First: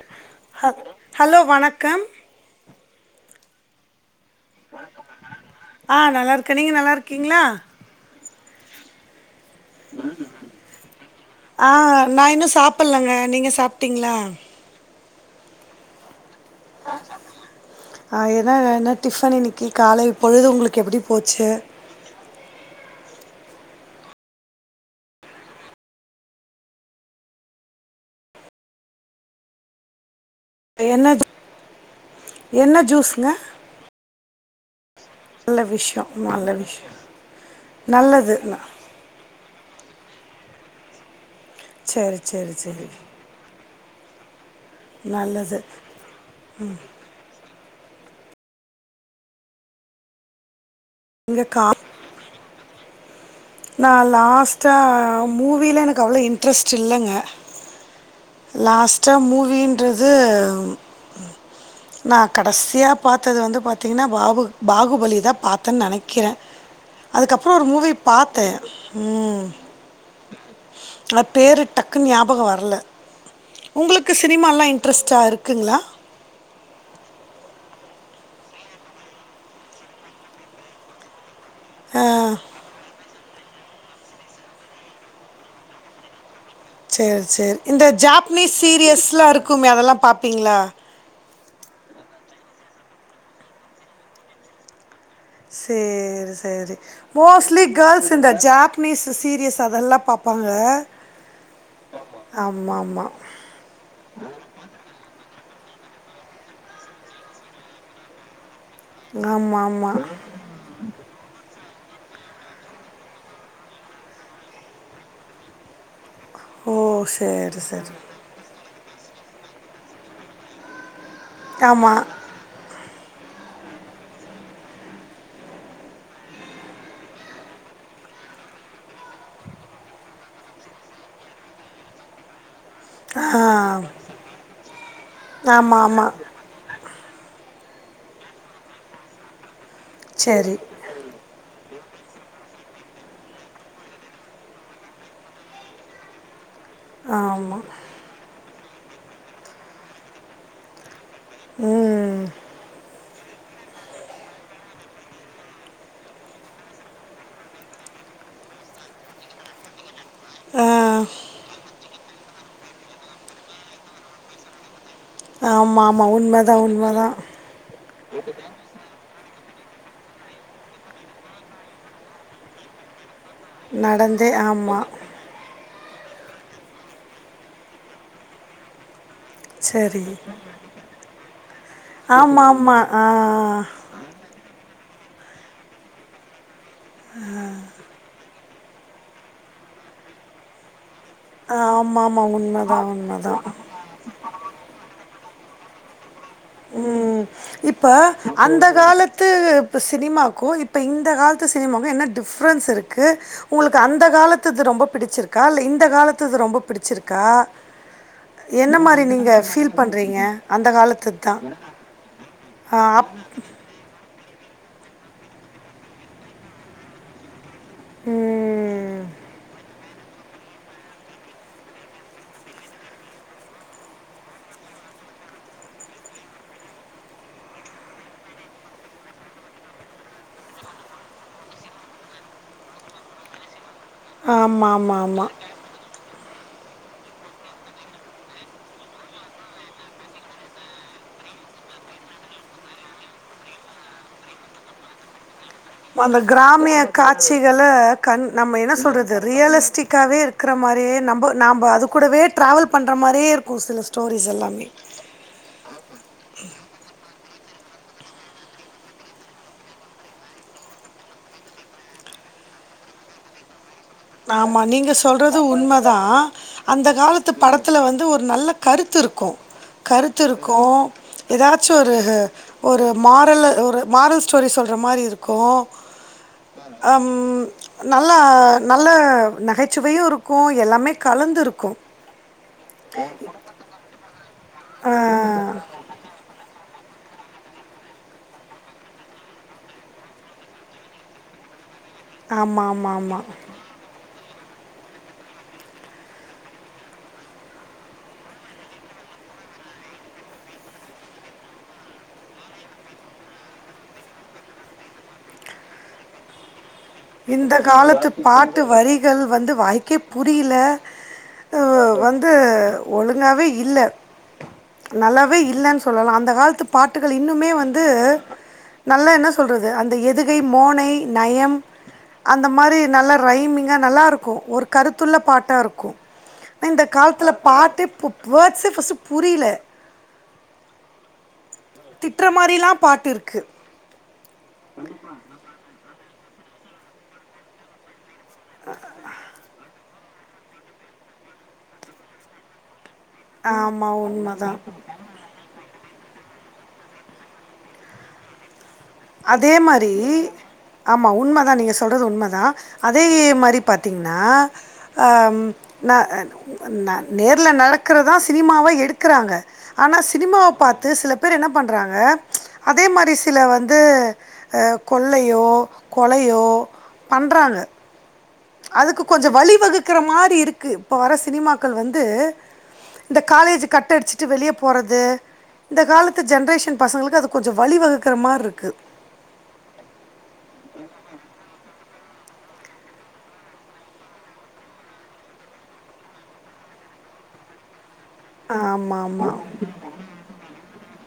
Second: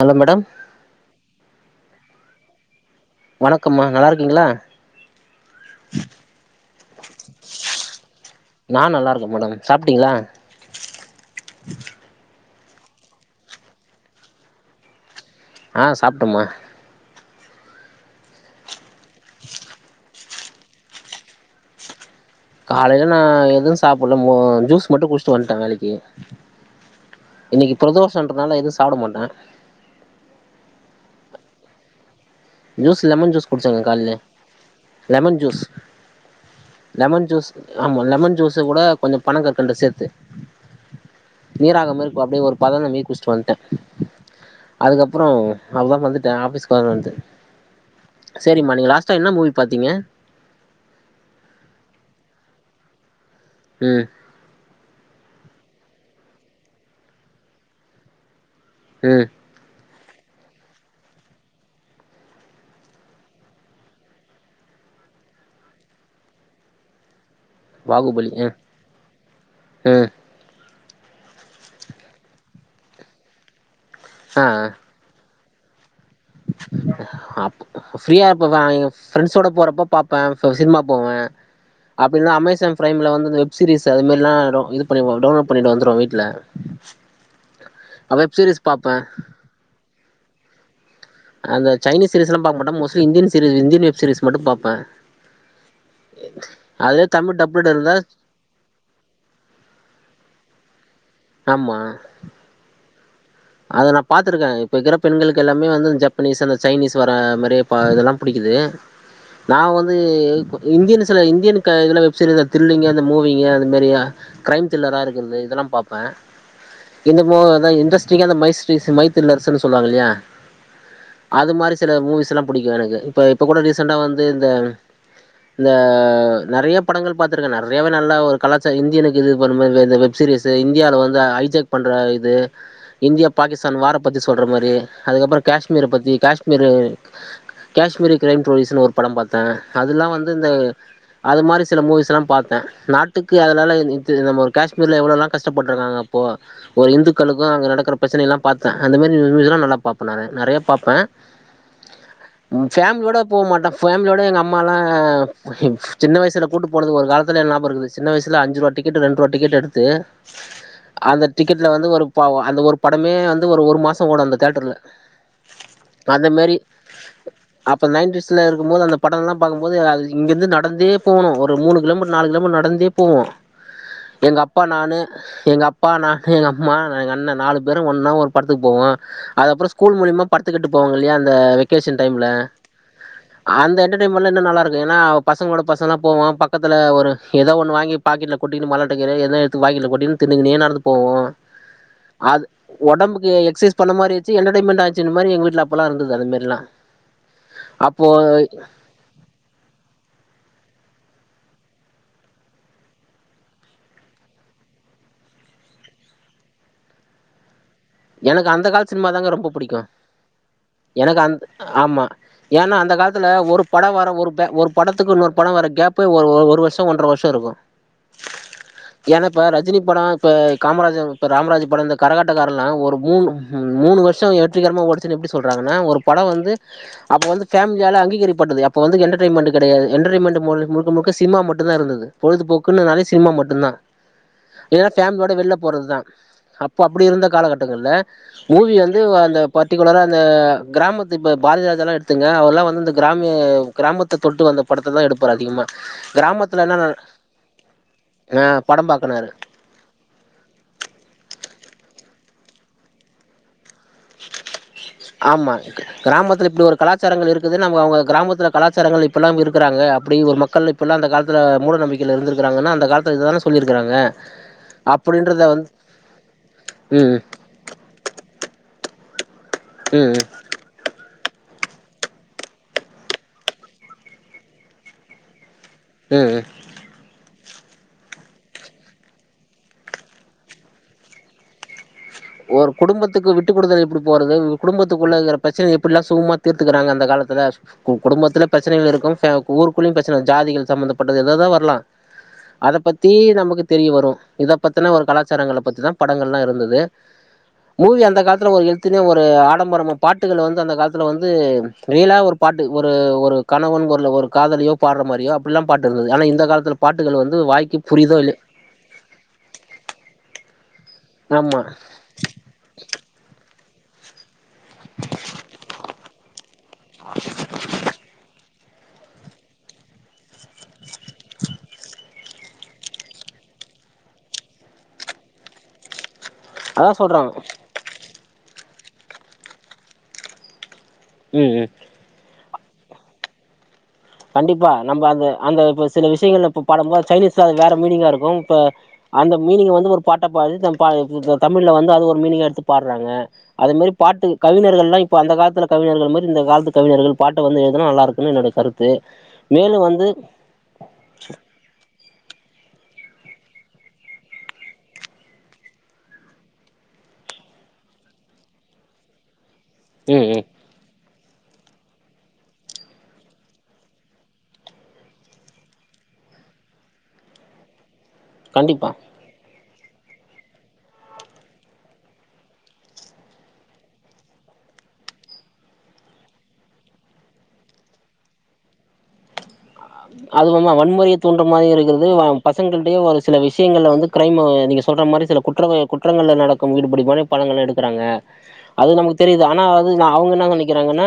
Hello madam ஹ hello வணக்கம் வணக்கம்மா நல்லா இருக்கீங்களா ஆ நல்லா இருக்கே நீங்க நல்லா இருக்கீங்களா நா நல்லா இருக்க மேடம் சாப்ட்டீங்களா ஆ நா இன்னு சாப்பிலங்க நீங்க சாப்ட்டீங்களா ஆ சாப்ட்டமா ஆ எனா என்ன டிஃபன் இன்னிக்கி காலை பொழுது உங்களுக்கு எப்டி போச்சு காலையில நா எதுவு சாப்பிடல ஜூஸ் மட்டும் குடிச்சுட்டு வந்துட்டேன் வேலைக்கி இன்னைக்கி பிரதோஷன்றதுனால எதுவு சாப்டமாட்டே என்னது ஜூஸ்ஸு லெமன் ஜூஸ் குடிச்சங்க கால்லே லெமன்ஜூஸ் நல்ல விஷயோ நல்ல விஷயோ லெமன்ஜூஸ் ஆம்மா நல்லது லெமன்ஜூஸ்ஸுக்கூட கொஞ்சொ பணங்கற்கண்டு சேர்த்து நீராகாம மேர் சேரி அப்டே சேரி ஒரு சேரி பதன மேர் குச்ட்டுவந்துட்டே அதுக்கப்றோ நல்லது அவ்ள்தா வந்துட்ட ஆஃபீஸ்க் வந்து சேரிம்மா நீங்க லாஸ்டா என்ன மூவி பாத்திங்க இங்க கா நா ம் லாஸ்ட்டா மூவில்லா எனக் அவ்ள இன்ட்ரெஸ்ட் இல்லங்க லாஸ்ட்டா ம் மூவீன்றது நா கடஸ்யா பாத்தது வந்து பாத்தீங்ன்னா பாபு பாகுபலிதா பாத்தன் நெனைக்கிற அதுக்கப்ற ஒரு மூவி பாகுபலி பாத்த ம் ம் ம் ஆனா பேரு டக்குன்னு ஞாபக வர்ல உங்களுக்கு ஆ சினிமால்லா இன்ட்ரெஸ்ட்டா இருக்குங்களா அப் அப்ப ஃப்ரீயாருப்பப்ப எங்க ஃப்ரெண்ட்ஸோட போறப்ப பாப்ப சோ சின்மா போவே ஆ, அப்பில்லா அமேசான்பிரைம்ல வந்து இந்த வெப் சீரிஸ்ஸு அதுமேர்லா டோ இது பன்னிருவோ டவுன்லோட் பண்ணிட்டுவ்ந்துருவோ வீட்ல சேர் சேர் இந்த வெப் ஜாப்னீஸ் சீரிஸ் பாப்பே சீரியஸ்லாருக்குமே அதெல்லா பாப்பீங்ளா அந்த சைனீஸ் சீரியஸ்லா பாக்க மாட்டன் mostly Indian series Indian web series மட்டு பாப்ப சேரி சேரி தமிழ் மோஸ்ட்லி டப்டு இருந்தா கேர்ள்ஸ் இந்த ஜாப் ப்னீஸ் சீரியஸ் அதெல்லா பாப்பாங்க ஆம்மா ஆம்ம ஆம்மா அத நா பா்த்துருக்க இப்பக்குற பெண்களுக்கெல்லாமே வந்து ஜப்பனீஸ் அந்த சைனீஸ் வரா மரி ப இதெல்லா புடிக்குது நா ஆமாம் வந்தூ ஆமாம் இந்தியன்ஸ்ல இந்தியனுக்க இதுல வெப்சீரிஸ் த்ரில்லிங்கு அந்த மூவிங்கு அது மெரியா க்ரைம் திரில்லாராருக்கறது இதெல்லா பாப்ப ஓ எங்கமோ சரி அதா சரி இண்ரஸ் பதிக்கி அந்த மைஸ்ரிஸ் மைத்தில்லர்ஸ்னு சொல்லுவாங்கில்லியா அது மாரி சில ஆமாம் மூவிஸ்லாம் புடிக்கு எனக்கு இப்ப இப்ப கூட ரீசண்டா வந்து இந்த இந்த நெறைய படங்கள் பாத்துருக்க நெறையாவே நல்ல ஒரு கலாச்சா இந்தியனுக்கு இது பண்ணுப இது வெப் சீரியஸூ இந்தியால வந்து ஐஜாக் பண்ற இது இந்தியா பாகிஸ்தான் வார பத்தி சொல்ற மாரி அதுக்கப்புற ஆமாம் கேஷ்மீர பத்தி ஆமாம் கேஷ் மிரு காஷ்மிரு க்ரைம் ஸ்டோரிஸ்ன் ஒரு படம் பாத்த அதுல்லா வந்துந்த சரி அதுமாரி சில மூவிஸ்யெல்லா பாத்த நாட்டுக்கு அதுலால இ இத்து நம்ம ஒரு காஷ்மீரில் எவ்ளோல்லா கஷ்டப்பட்ருக்காங்கப் போ ஒரு இந்துக்களுக்கு ஆமாம் அங்க நடக் குற ப்ரச்சனையல்லா பாத்த அந்த மாரி இருந்துச்சுன்னா நல்லா பாப்ப நானு நெறைய பாப்ப அ ஃபேமிலியோட போமாட்ட ஃபேமிலியோட எங்கம்மால்லா சின்ன வய்சுல கூட்டுப்போனது ஒரு காலத்துல எல்ஞாபருக்குது சின்ன வய்சுல அஞ்சுருவா டிக்கெட்டு ரெண்ட்ருவா டிக்கெட்டடுத்து ஆ அந்த டிக்கெட்ல வந்து ஒரு பாவு அந்த ஒரு படமே வந்து ஒரு ஒரு மாசொ ஓடூ அந்த தேட்டருல்ல ஆம்மஆம்மா உண்மதா உண்மதா அப்ப நைன்டிஸ்லருக்கும்மோது அந்த படல்லா பாக்கும்போது இங்கர்ந்து நடந்தே போனு ஒரு மூனு கிலோமீட்ரு நாலு கிலோமீட்ரு நடந்தே போவு நடந்தே எங்கப்பா ஆமாம் நானு எங்கப்பா நானு எங்கம்மா எங்கண்ண நாலு பேரும் ஒன்னா ஒரு படத்துக்கு போவோ அது அப்புற ஸ்கூல் சரி மூலிமா படத்துக்கிட்டு போவங்கில்லியா அந்த வெக்கேஷன் டைம்ல ஆமாம் ஆமாம் ஆ அந்த என்டர் டன்டைம்ல இன்னு நல்லாருக்கு எனா பசங்களோட பசங்களா போவோ பக்கத்துல ஒரு எதோ ஒண்ணு வாங்கி பாக்கெட்ல கொட்டிகினு மல்லாட்டுக்கிற எதோ எடுத்து வாய்க்குல கொட்டிகினு தின்னுக்கினே நடந்து போவோ அ ஆமாமா அது உண்ம ஒடம்புக்கு எக்சைஸ் பண்ண மாரியாச்சு என்டடெய்ன்மென்டாச்சு இநத மாரி எங்க வீட்ல அப்பல்லாருந்துது அதுமார்ல்லா ம் இப்ப அந்த காலத் த்து இப்ப சினிமாக்கும் இப்ப இந்த காலத்து சினிமாக்கும் என்ன டிஃப்ரென்ஸ் இருக்கு உங்களுக்கு அந்த காலத்துது ரொம்ப பிடிச்சிருக்கா இல்ல இந்த காலத்துது ரொம்ப பிடிச்சிருக்கா எனக்கு அந்த என்ன கால மாரி சினிமா நீங்க தாங்க ரொம்ப ஃபீல் புடிக்கு பண்றீங்க அந்த காலத்து எனக்கு அந் தான் ஆமா ஏன்னா ஆ அந்த அப் காலத்துல ஒரு படம் வர ஒரு பே ஒரு படத்துக்கு இன்னொரு படம் வர கேப்பே ஒரு ஒரு வருஷம் ஒன்றரை வருஷம் இருக்கும் ம் ஏனா இப்ப ரஜினி படம் இப்ப காமராஜன் ராமராஜ் படம் இந்த கரகாட்டக்காரல்லான் ஒரு மூணு மூணு வருஷம் வெற்றிகரமா ஓடுச்சுன் எப்படி சொல்றாங்கன்னா ஒரு படம் வந்து அப்போ வந்து ஃபமிலியால் அங்கீகரிப்பட்டது அப்போ வ என்டர்டென்மெண்ட கெடையது என்டர்டையமெண்ட் முழுக்க முழுக்க சினிமா மட்டுந்தா இருந்தது பொழுதுபோக்குன்னுனால சினிமா மட்டுந்தா ஆமா ஏன்னா ஆமா ஆமா ஃபேமிலியோட வெளியில போறதுதா அப்போ அப்டி இருந்த காலகட்டங்கள்ல மூவி வந்து அந்த பர்டிகுலரா அந்த கிராமத்து இப்ப பாரதிராஜாலா எடுத்துங்க அவர்ல்லா வந்து அந்த கிராமிய கிராமத்த தொட்டு வந்த படத்ததா எடுப்பாரு அதிகமா அந்த கிராமத்துல என்ன கிராமிய காட்சிகள கண் ஆ நம்ம என்ன படம் சொல்றது பாக்குனாரு ரியலிஸ்டி க்காவே இருக்கிற மாரியே நம்போ நாம்போ அது கூடவே ட்ராவல் பண்ற மாரியே இருக்கு சில ஸ்டோரிஸ் எல்லாமே ஆமா கிராமத்துல இப்டி ஒரு கலாச்சாரங்கள் இருக்குது நம்போ அவுங்க கிராமத்துல கலாச்சாரங்கள் ப்பல்லாம் இருக்குறாங்க அப்டிங் ஒரு மக்கள் இப்போல்லா அந்த காலத்தில மூட நம்பிக்கைல இருந்துருக்காங்கனா அந்த காலத்தில இததானே சொல்லியிருக்கறாங்க ஆமா நீங்க சொல்றது உண்மதா அந்த ம் காலத்துப் படத்தில வந்து ஒரு நல்ல கருத்து இருக்குன் ம் கருத்து இருக்குன் ஏதாச்சு ஒரு ஒரு மாரலு ஒரு மாரல் ஸ்டோரி சொல்றா மாரி இருக்குன் ம் ம் அம் நல்லா நல்ல நகைச்சுவையு இருக்குன் எல்லாமே கலந்துருக்குன் ஒரு குடும்பத்துக்கு விட்டு குடுத்தல் எப்டி போறது குடும்பத்துக்குள்ளயிருக்க ப்ரச்சனையெல்லா எப்டிலா சுலபமா எப்புல்லா சுமூம்மா தீர்த் க்குறாங்க அந்த காலத்துல உன் குடும்பத்துல ப்ரச்சனைகள் இருக்குன் ப்ஃ ஊருக்குள்ளியு ப்ரச்சன ஜாதிகள் சம்பந்தப்பட்டது ஏதேதோ வர்லா ஆமா அத ஆமா பத்தி ஆமா. நமக்குத் தெரியவருன் இத பத்தனா ஒரு கலாச்சாரங்கள பத்திதா படங்கள்லா இருந்துது மூவி அந்த காலத்துல ஒரு எழுத்துலியோ ஒரு ஆடம்பரமு பாட்டுகள் வந்து அந்த காலத்துல வந்து ரியலாவுரு பாட்டு ஒரு ஒரு கணவன் ஒரு ஒரு காதலியோ பாட்ற மாரியோ அப்பில்லா பாட்டு இருந்தது ஆனா இந்த காலத்துல பாட்டுகள் வந்து வாய்க்கு புரிதோ இல்லியோ ட்டு வரிகள் வந்து வாய்க்கே புரிலே வ ஆமா வந்து ஒழுங்காவே இல்ல நல்லாவே இல்லன் சொல்லலான் அந்த கால்த்து பாட்டுகள் இன்னுமே வந்து நல்லா என்ன சொல்றது அந்த எதுகை மோனை நயம் அந்த மாரி நல்லா ரைமிங்கா நல்லாருக்குன் ஒரு கருத்துள்ள பாட்டா இருக்குன் இந்த அதா கால்த்துல சொல்றாங்க பாட்டே ப்பு வேட்சே ஃபர்ஸ்ட் புரில ம் ம் திட்ற மாரிலா பாட்டு இருக்கு கண்டிப்பா நம்ம அந்த அந்த இப்ப சில விஷயங்கள்ல இப்ப பாடம்போ சைனீஸ்ல அது வேற மீனிங்கா இரு க்கு இப்ப அந்த மீனிங் வந்து ஒரு பாட்டா பாடி தம் பா இந்த இந்த தமிழ்ல வந்து அது ஒரு மீனிங்கா எடுத்து பாட்றாங்க அது ஆமா மாரி பாட்டு உண்மதான். கவிஞர்கள்லா இப் ப அந்த காலத்துல கவிஞர்கள் மாரி இந்த காலத்து கவிஞர்கள் பாட்ட வந்து எழுனா நல்லா இருக்குனு என்னுடைய கருத்து அதே மேலு மாரி வந்து ஆமா உண்மதா நீங்க சொல்றது உண்மதா அதே மாரி பாத்தீங்னா அ ந ந நேர்ல நடக்றதா சினிமாவா எடுக்றாங்க ஆனா ம் ம் சினிமாவ பாத்து சில பேர் என்ன பண்றாங்க அதே மாரி சில வந் து அ கொள்ளையோ கொலையோ பண்றாங்க கண்டிப்பா அதுக்கு கொஞ்சோ வழி வகுக்கற மாரி இருக்கு இப்ப வர சினிமாக்கள் வந்து இந்த காலேஜி கட்டு அடுச்சிட்டு வெளிய போறது இந்த காலத்து ஜென்ரேஷன் பசங்ளுக்கு அது கொஞ்சோ வழி வகுக்குறா மார்ருக்கு அதுவம்மா வன்முறைய தூன்ற மாரியு இருக்கற்து வ பசங்கள்டியு ஒரு சில விஷியங்கள்ல வந்து க்ரைமு நீங்க சொல்ற மாரி சில குற்றங்கள் குற்றங்கள்ல நடக்கு ஈடுபடியுமான படங்கள்ல எடுக்குறாங்க ஆமா ஆமா ம் அவுங்க என்னா நனைக்கறாங்கனா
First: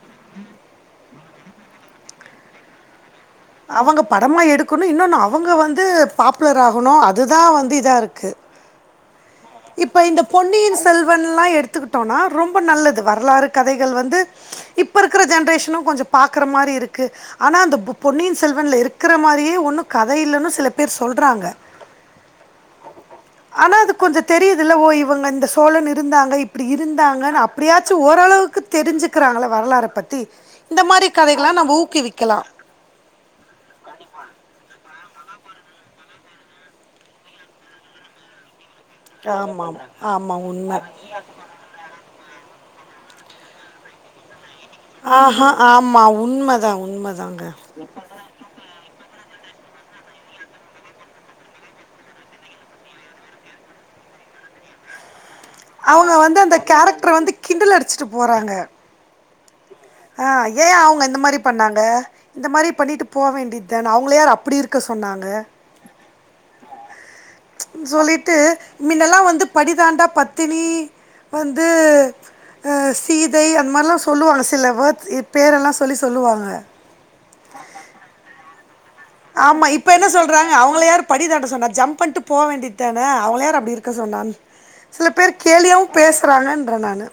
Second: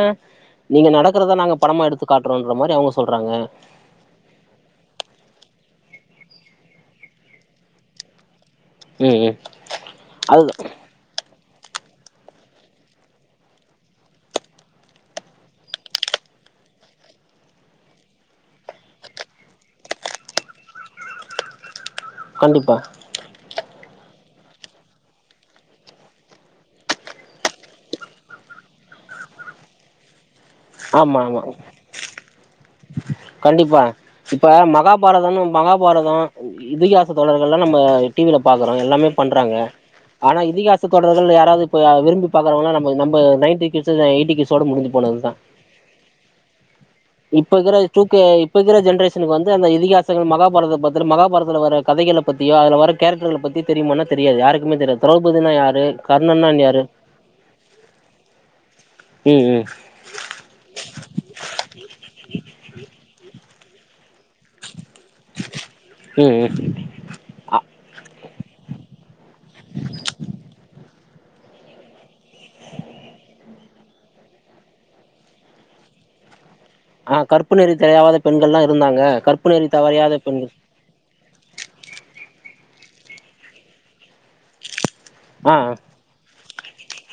நீங்க நடக்கறத நாங்க படமா எடுத்து காட்றோன்ற மாரி அவுங்க சொல்றாங்க அவங்க படமா எடுக்குணு இன்னொன்னு அவங்க வந்து பாப்புலர் ஆகணு அது தா வந்து இதா இருக்கு ம் ம் இப்ப இந்த அது பொன்னியின் செல்வன்லா எடுத்துக்கிட்டோனா ரொம்போ நல்லது வரலாறு கதைகள் வந்து இப்ப இருக்கிற ஜென்ரேஷ்னு கொஞ்சோ பாக்கற மாரி இருக்கு ஆனா அந்த பு பொன்னியின் செல்வன்ல இருக்கற மாரியே ஒன்னு கத இல்லன்னு சில பேர் சொல்றாங்க கண்டிப்பா ஆனா அது கொஞ்ச தெரியுதுல ஓ இவுங்க இந்த சோழன் இருந்தாங்க இப்பிடி இருந்தாங்கன்னு அப்டியாச்சு ஓரளவுக்கு தெரிஞ்சுக்கிறாங்கள வரலாற பத்தி இந்த மாரி ஆமா ஆமா கதைகளா நம்ம ஊக்குவிக்கலா கண்டிப்பா இப்ப மகாபாரதனு மகாபாரதோ இதிகாச தொடர்கள் எல்லா நம்ப டி வில பாக்குறோ எல்லாமே பண்றாங்க ஆமாம் ஆனா ஆமாம் உண்மை இதிகாச தொடர்கள் யாராவது இப்ப விரும்பி பாக்கறவங்களா நம்ப நம்ப நைன்டீ‌ கிட்ஸ் [unintelligible] எயிட்டி கிட்ஸோட முடுஞ்சு போனது தா ஆஹா ஆமா உண்மதா உண்மதாங்க இப்ப இருக்கிற டூ கே இப்ப இருக்கற ஜென்ரேஷனுக்கு வந்து அந்த இதிகாசங்கள் மகாபாரதபத்தர மகாபாரத்துல வர கதைள பத்தியோ அதுல வர கேரக்டர்கள பத்தி தெரியுமான தெரியாது யாருக்குமே தெரியாது த்ரௌபதினா யார் அவுங்க வந்து அந்த கேரக்டர வந்து கிண்டல் அடிச்சிட்டு போறாங்க ம் ம் ஆ ஏ அவுங்க இந்த மாரி பண்ணாங்க இந்த மாரி பண்ணிட்டு ப வேண்டியது தான அவுங்கள யார் அப்படி இரு க்க சொன்னாங்க ம் ம் சொல்லிட்டு மின்னல்லா வந்து படிதாண்டா பத்தினி வந்து அ சீதை அந்த மார்லா சொல்லுவாங்க சில வேர்ட்ஸ் பேரெல்லா சொல்லி சொல்லுவாங்க ஆ கற்ப்பு நெறி தெரியவாத பெண்கள்லா இருந்தாங்க கற்பு ஆமா நெறி இப்ப என்ன தவறியாத சொல்றாங்க பெண்கள் அவுங்கள யார் படிதாண்ட சொன்ன ஜம்ப் பண்ட்டு போ வேண்டிதான அவுங்கள யார் அப்டி இருக்க சொன்னான் சில பேர் ஆ கேளியாவு பேசறாங்கன்ற நானு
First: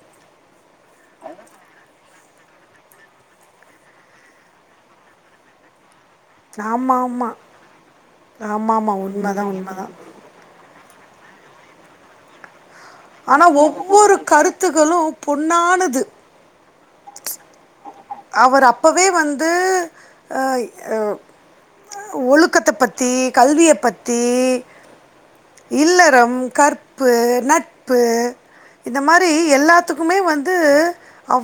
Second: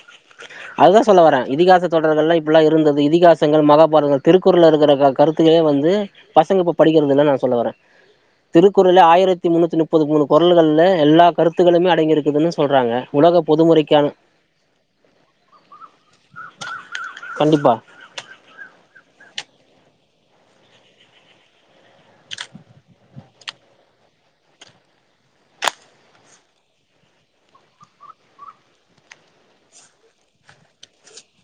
அதுதா சொல்ல வரேன் இதிகாச தொடர்கள் இப்பல்லா இருந்தது இதிகாசங்கள் மகாபாரத திருக்குறள்ல இருக்கிற க கருத்து கல வந்து பசங்க இப்ப ஆமா படிக்கிறது இல்ல ஆமா நா சொல்ல வரே ஆமா ஆமா திருக்குறள் உண்மதா ஆயிரத்தி முன்னூத்தி உண்மதா முப்பது மூணுக் குறள்கள்ல எல்லா கருத்துக்களுமே அடங்கியிருக்குதுன்னு சொல்றாங்க உலக ஆனா பொதுமுறைக்கான ஒவ்வொரு கருத்துகளு பொண்ணானது கண்டிப்பா அவர் அப்பவே வந்து ஆ ய் அ ஒழுக்கத்த பத்தி கல்விய பத்தி இல்லறம் கற்பு நட்பு இத மாரி எல்லாத்துக்குமே வந்து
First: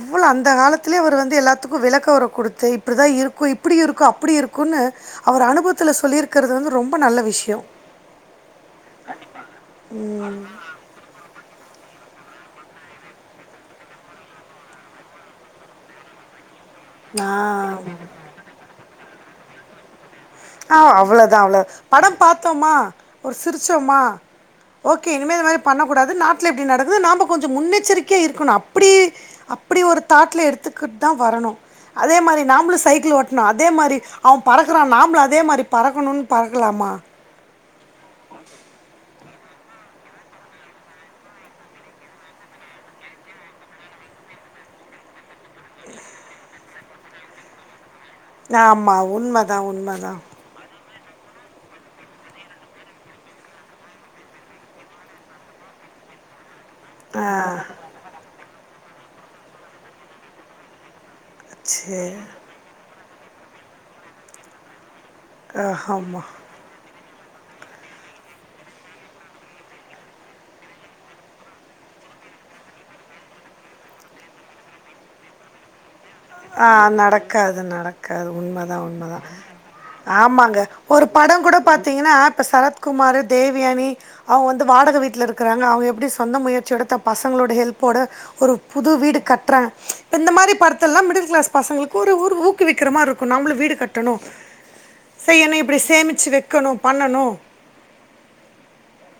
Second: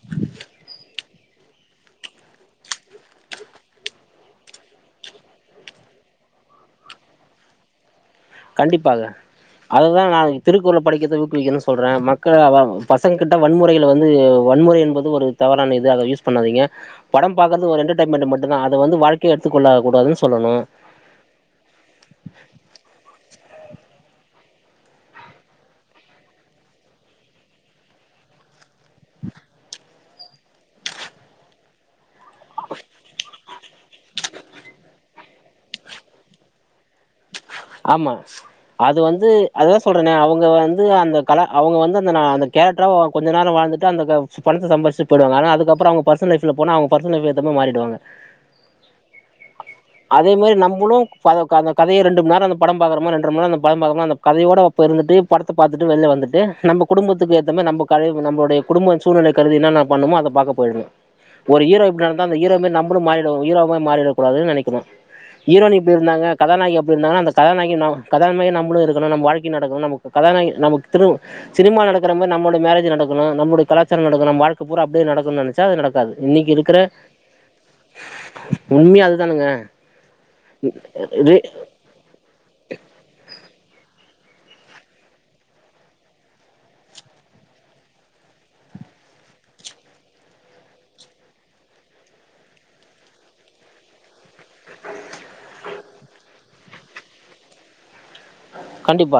எவ்ளோ அந்த காலத்துலே அவர் வந்து எல்லாத்துக்கு விளக்க உர குடுத்து இப்டி தா இருக்கு இப்டி இருக்கு அப்டி இருக்குன்னு அவரு அனுபவத்துல சொல்லிருக்கறது வந்து ரொம்ப நல்ல விஷ்யோ கண்டிப்பாக அததா நானு திருக்குறள படிக்கிறத ஊக்குவிக்கணு சொல்றே மக்கள் வ பசங்கிட்ட வன்முறைகளை வந்து வன்முறை என்பது ஒரு தவறான இது அத யூஸ் பண்ணாதீங்க படம் ஆ பாக்கறது ஒரு என்டடெயின்மென்ட் மட்டுந்தா அத வந்து வாழ்க்கையா எடுத்துகொள்ளா கூடாதுன் சொல்லணு ஆ அவ்ளோதா அவ்ளோ படம் பாத்தோமா ஒரு சிரிச்சோமா ஓகே இனிமே இந்த மாரி பண்ண கூடாது நாட்ல இப்டி நடக்குது நாம கொஞ்ச முன்னெச்சரிக்கையா இருக்கணு அப்டி அப்டி ஒரு தாட்ல எடுத்துக்கிட் தா வரணு அதே மாரி நாம்பளு சைக்கிள் ஓட்ணு அதே மாரி அவ பறக்கறானா நாம்ளு அ தே மாரி பறக்கணுன் பறக்கலாமா ஆமா அது வந்து அதா சொல்றேனே அவுங்க வந்து அந்த கல அவுங்க வந்து அந்த ந அந்த கேரக்டாரா கொஞ்ச நேரோ வாழ்ந்துட்டு அந்த ப பணத்த சம்பாரிச்சுட் போயிடுவாங்க ஆனா அதுக்கப்றோ அவுங்க பர்சனல் லைஃப்ல போனா அவு பர்சனல் லைஃப் ஏத்த மாரி மாறிடுவாங்க ஆமா உண்மதா உண்மதா அதே மாரி நம்புளு பத அந்த கதைய ரெண்டு மண் நேரோ படம் பாக்காரமா ரெண்ர மண் நேரோ அந்த படம் பாக்கறமா அந்த கதையோடப்ப இருந்துட்டு படத்த பாத்துட்டு வெளில வந்துட்டு நம்ம ஆ குடும்பத்துக்கு ஏத்த மாரி நம்ப கழ நம்ளுடைய குடும்போ சூழ்நிலை கருதி என்னென்ன பண்ணுமோ அத பாக்க போயிர்ணு ஒரு ஹீரோ எப்டி சேரி நடந்த அந்த ஹீரோ மாரி நம்பாலு மாறிடக்கூ ஹீரோ மாறி மாறிட கூடாதுன் நெனைக்கணு ஆ ஹீரோனி இப்டி ஆமா இருந்தாங்க கதநாயகி அப்டி இருந்தாங்கனா அந்த கதாநாயகி என்னாகு கதா மாரி நம்புளு இருக்கணு நம்ம வாழ்க்கை நடக்கணு நமக்கு கதாநாயகி நமக்கு திரும் சினிமா நடக்கற மாரி நம்மளுடைய மேரேஜ் நடக்கணு நம்முடைய கலாச்சாரோ நடக்கு நம்ம வாழ்க்க பூரா அப்டியே நடக்கணு நெனச்சா அது நடக்காது இன்னைக்கு ஆ இருக்கிற நடக்காது நடக்காது உண்மதா உண்மையா உண்மதா அதுதானுங்க ஆமாங்க ஒரு இது படம் கூட பாத்தீங்கன்னா இப்ப சரத்குமாரு தேவயானி அவுங்க வந்து வாடக வீட்ல இருக்கிறாங்க அவுங்க எப்டி சொந்த முயற்சியோட தம் பசங்களோட ஹெல்ப்போட ஒரு புது வீடு கட்டுறே இது இந்த மாரி படத் ல்லா மிடில் க்ளாஸ் பாசங்களுக்கு ஒரு ஊர் ஊக்குவிக்கிரமா இருக்கு நம்மளு வீடு கட்டணு செய் என்ன இப்டி சேமிச்சு வெக்கணு பண்ணணு கண்டிப்பா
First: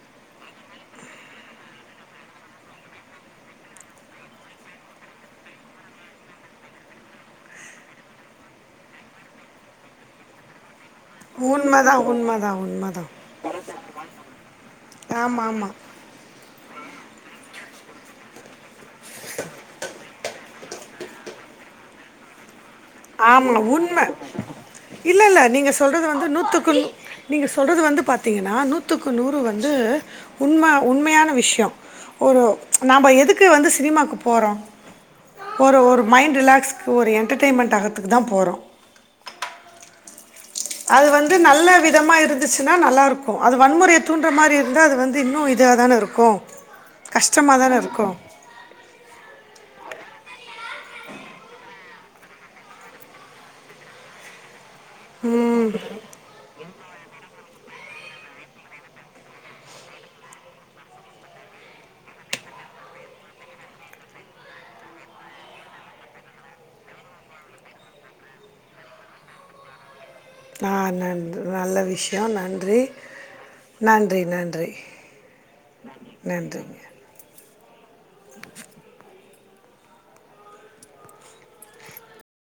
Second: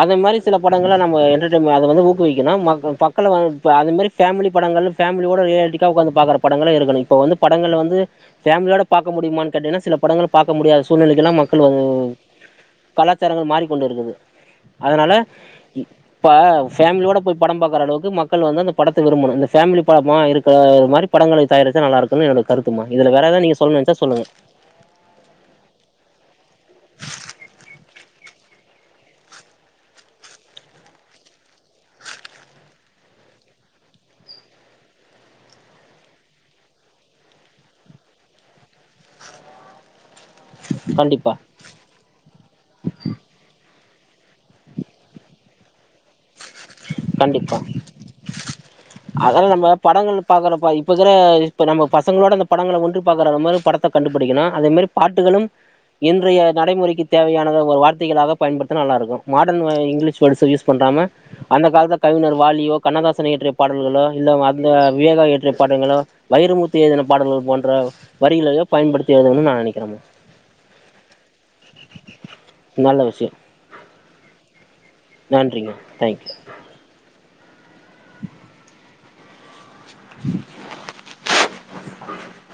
அது மாரி சில படங்கள நம்ம என்டர்டெய்ன்ம அத வந்து ஊக்குவிக்கணு மக்க மக்கள இப்ப அது மாரி ஃபேமிலி படங்கள் ஃபமிலியோட ரியாலிட்டிக்காக உக்காந்து பாக்கற படங்களு இருக்குணு இப்போ வந்து படங்கள்ல வந்து பேஃமிலியோட பாக்க முடியுமான் கேட்டீனா சில படங்கள் பாக்க முடியாத சுழ்நிலைகள்லா மக்கள் வந்து உண்ம தா உண்ம கலாச்சாரங்கள் மாறிக் கொண்டு இருக்குது அதனால ஆமாம் ஆமாம் இப்ப ஃபேமிலியோட போய் படம் பாக்கறளவுக்கு மக்கள் வந்து அந்த படத்த விரும்பணு இந்த ஃபேமிலி படமா இருக்கிற மாரி படங்களை தயாரிச்சா நல்லாருக்குணு எனக் கருத்துமா இதுல வேற எதாவது நீங்க சொல்லணு நெனச்சா சொல்லுங்க இல்ல இல்ல நீங்க சொல்றது வந்து நூத்துக்கு நூ நீங்க சொல்றது வந்து பத் பாத்தீங்கனா நூத்துக்கு நூறு வந்து உண்ம உண்மையான விஷ்யோ ஒரு நம்ப எதுக்கு வந்து சினிமாக்கு போறோ ஒரு ஒரு மைண்ட் ரிலாக்ஸ்க்கு ஒரு என்டர்டெயின்மெண்ட் ஆகத்துக்கு தா போறோ அது கண்டிப்பா வந்து நல்ல விதமா இருந் துச்சுன்னா நல்லாருக்கு அது வன்முறய தூண்டுற மாரி இருந்தா அது வந்து இன்னு இதா தான இருக்கு கண்டிப்பா அதால நம்ம படங்கள் பாக்குறப்ப இப்பக்கிற இப்ப நம்ம பசங்களோட அந்த படங்கள ஒன்றி பாக்குற அந்த மாதிரி பட த்த கண்டுபிடிக்கணு அதே மாரி பாட்டுகளும் இன் இன்றைய நடைமுறைக்கு தேவையானத ஒரு வார்த்தைகளாக பயன்படுத்தினா நல்லா இருக்கு மாடர்ன் வ இங்கிலீஷ் வேர்ட்ஸ்ச யூஸ் பண்றாம அந்த காலத்த கவிஞர் வாலியோ கண்ணதாசன் இயற்றிய பாடல்களோ இல்ல அந்த விவேகா இயற்றிய படங்களோ வைரமுத்து எழுதின பாடல்கள் போன்ற வரிகளையே பயன்படுத்தி எழுதன்னு நா நெனைக்கிறேமா ஆ நன்று நல்ல விஷ்யோ நன்றி நல்ல விஷயம் நன்றி நன்றி நன்றிங்க தேங்க் யூ நன்றிங்க உஹ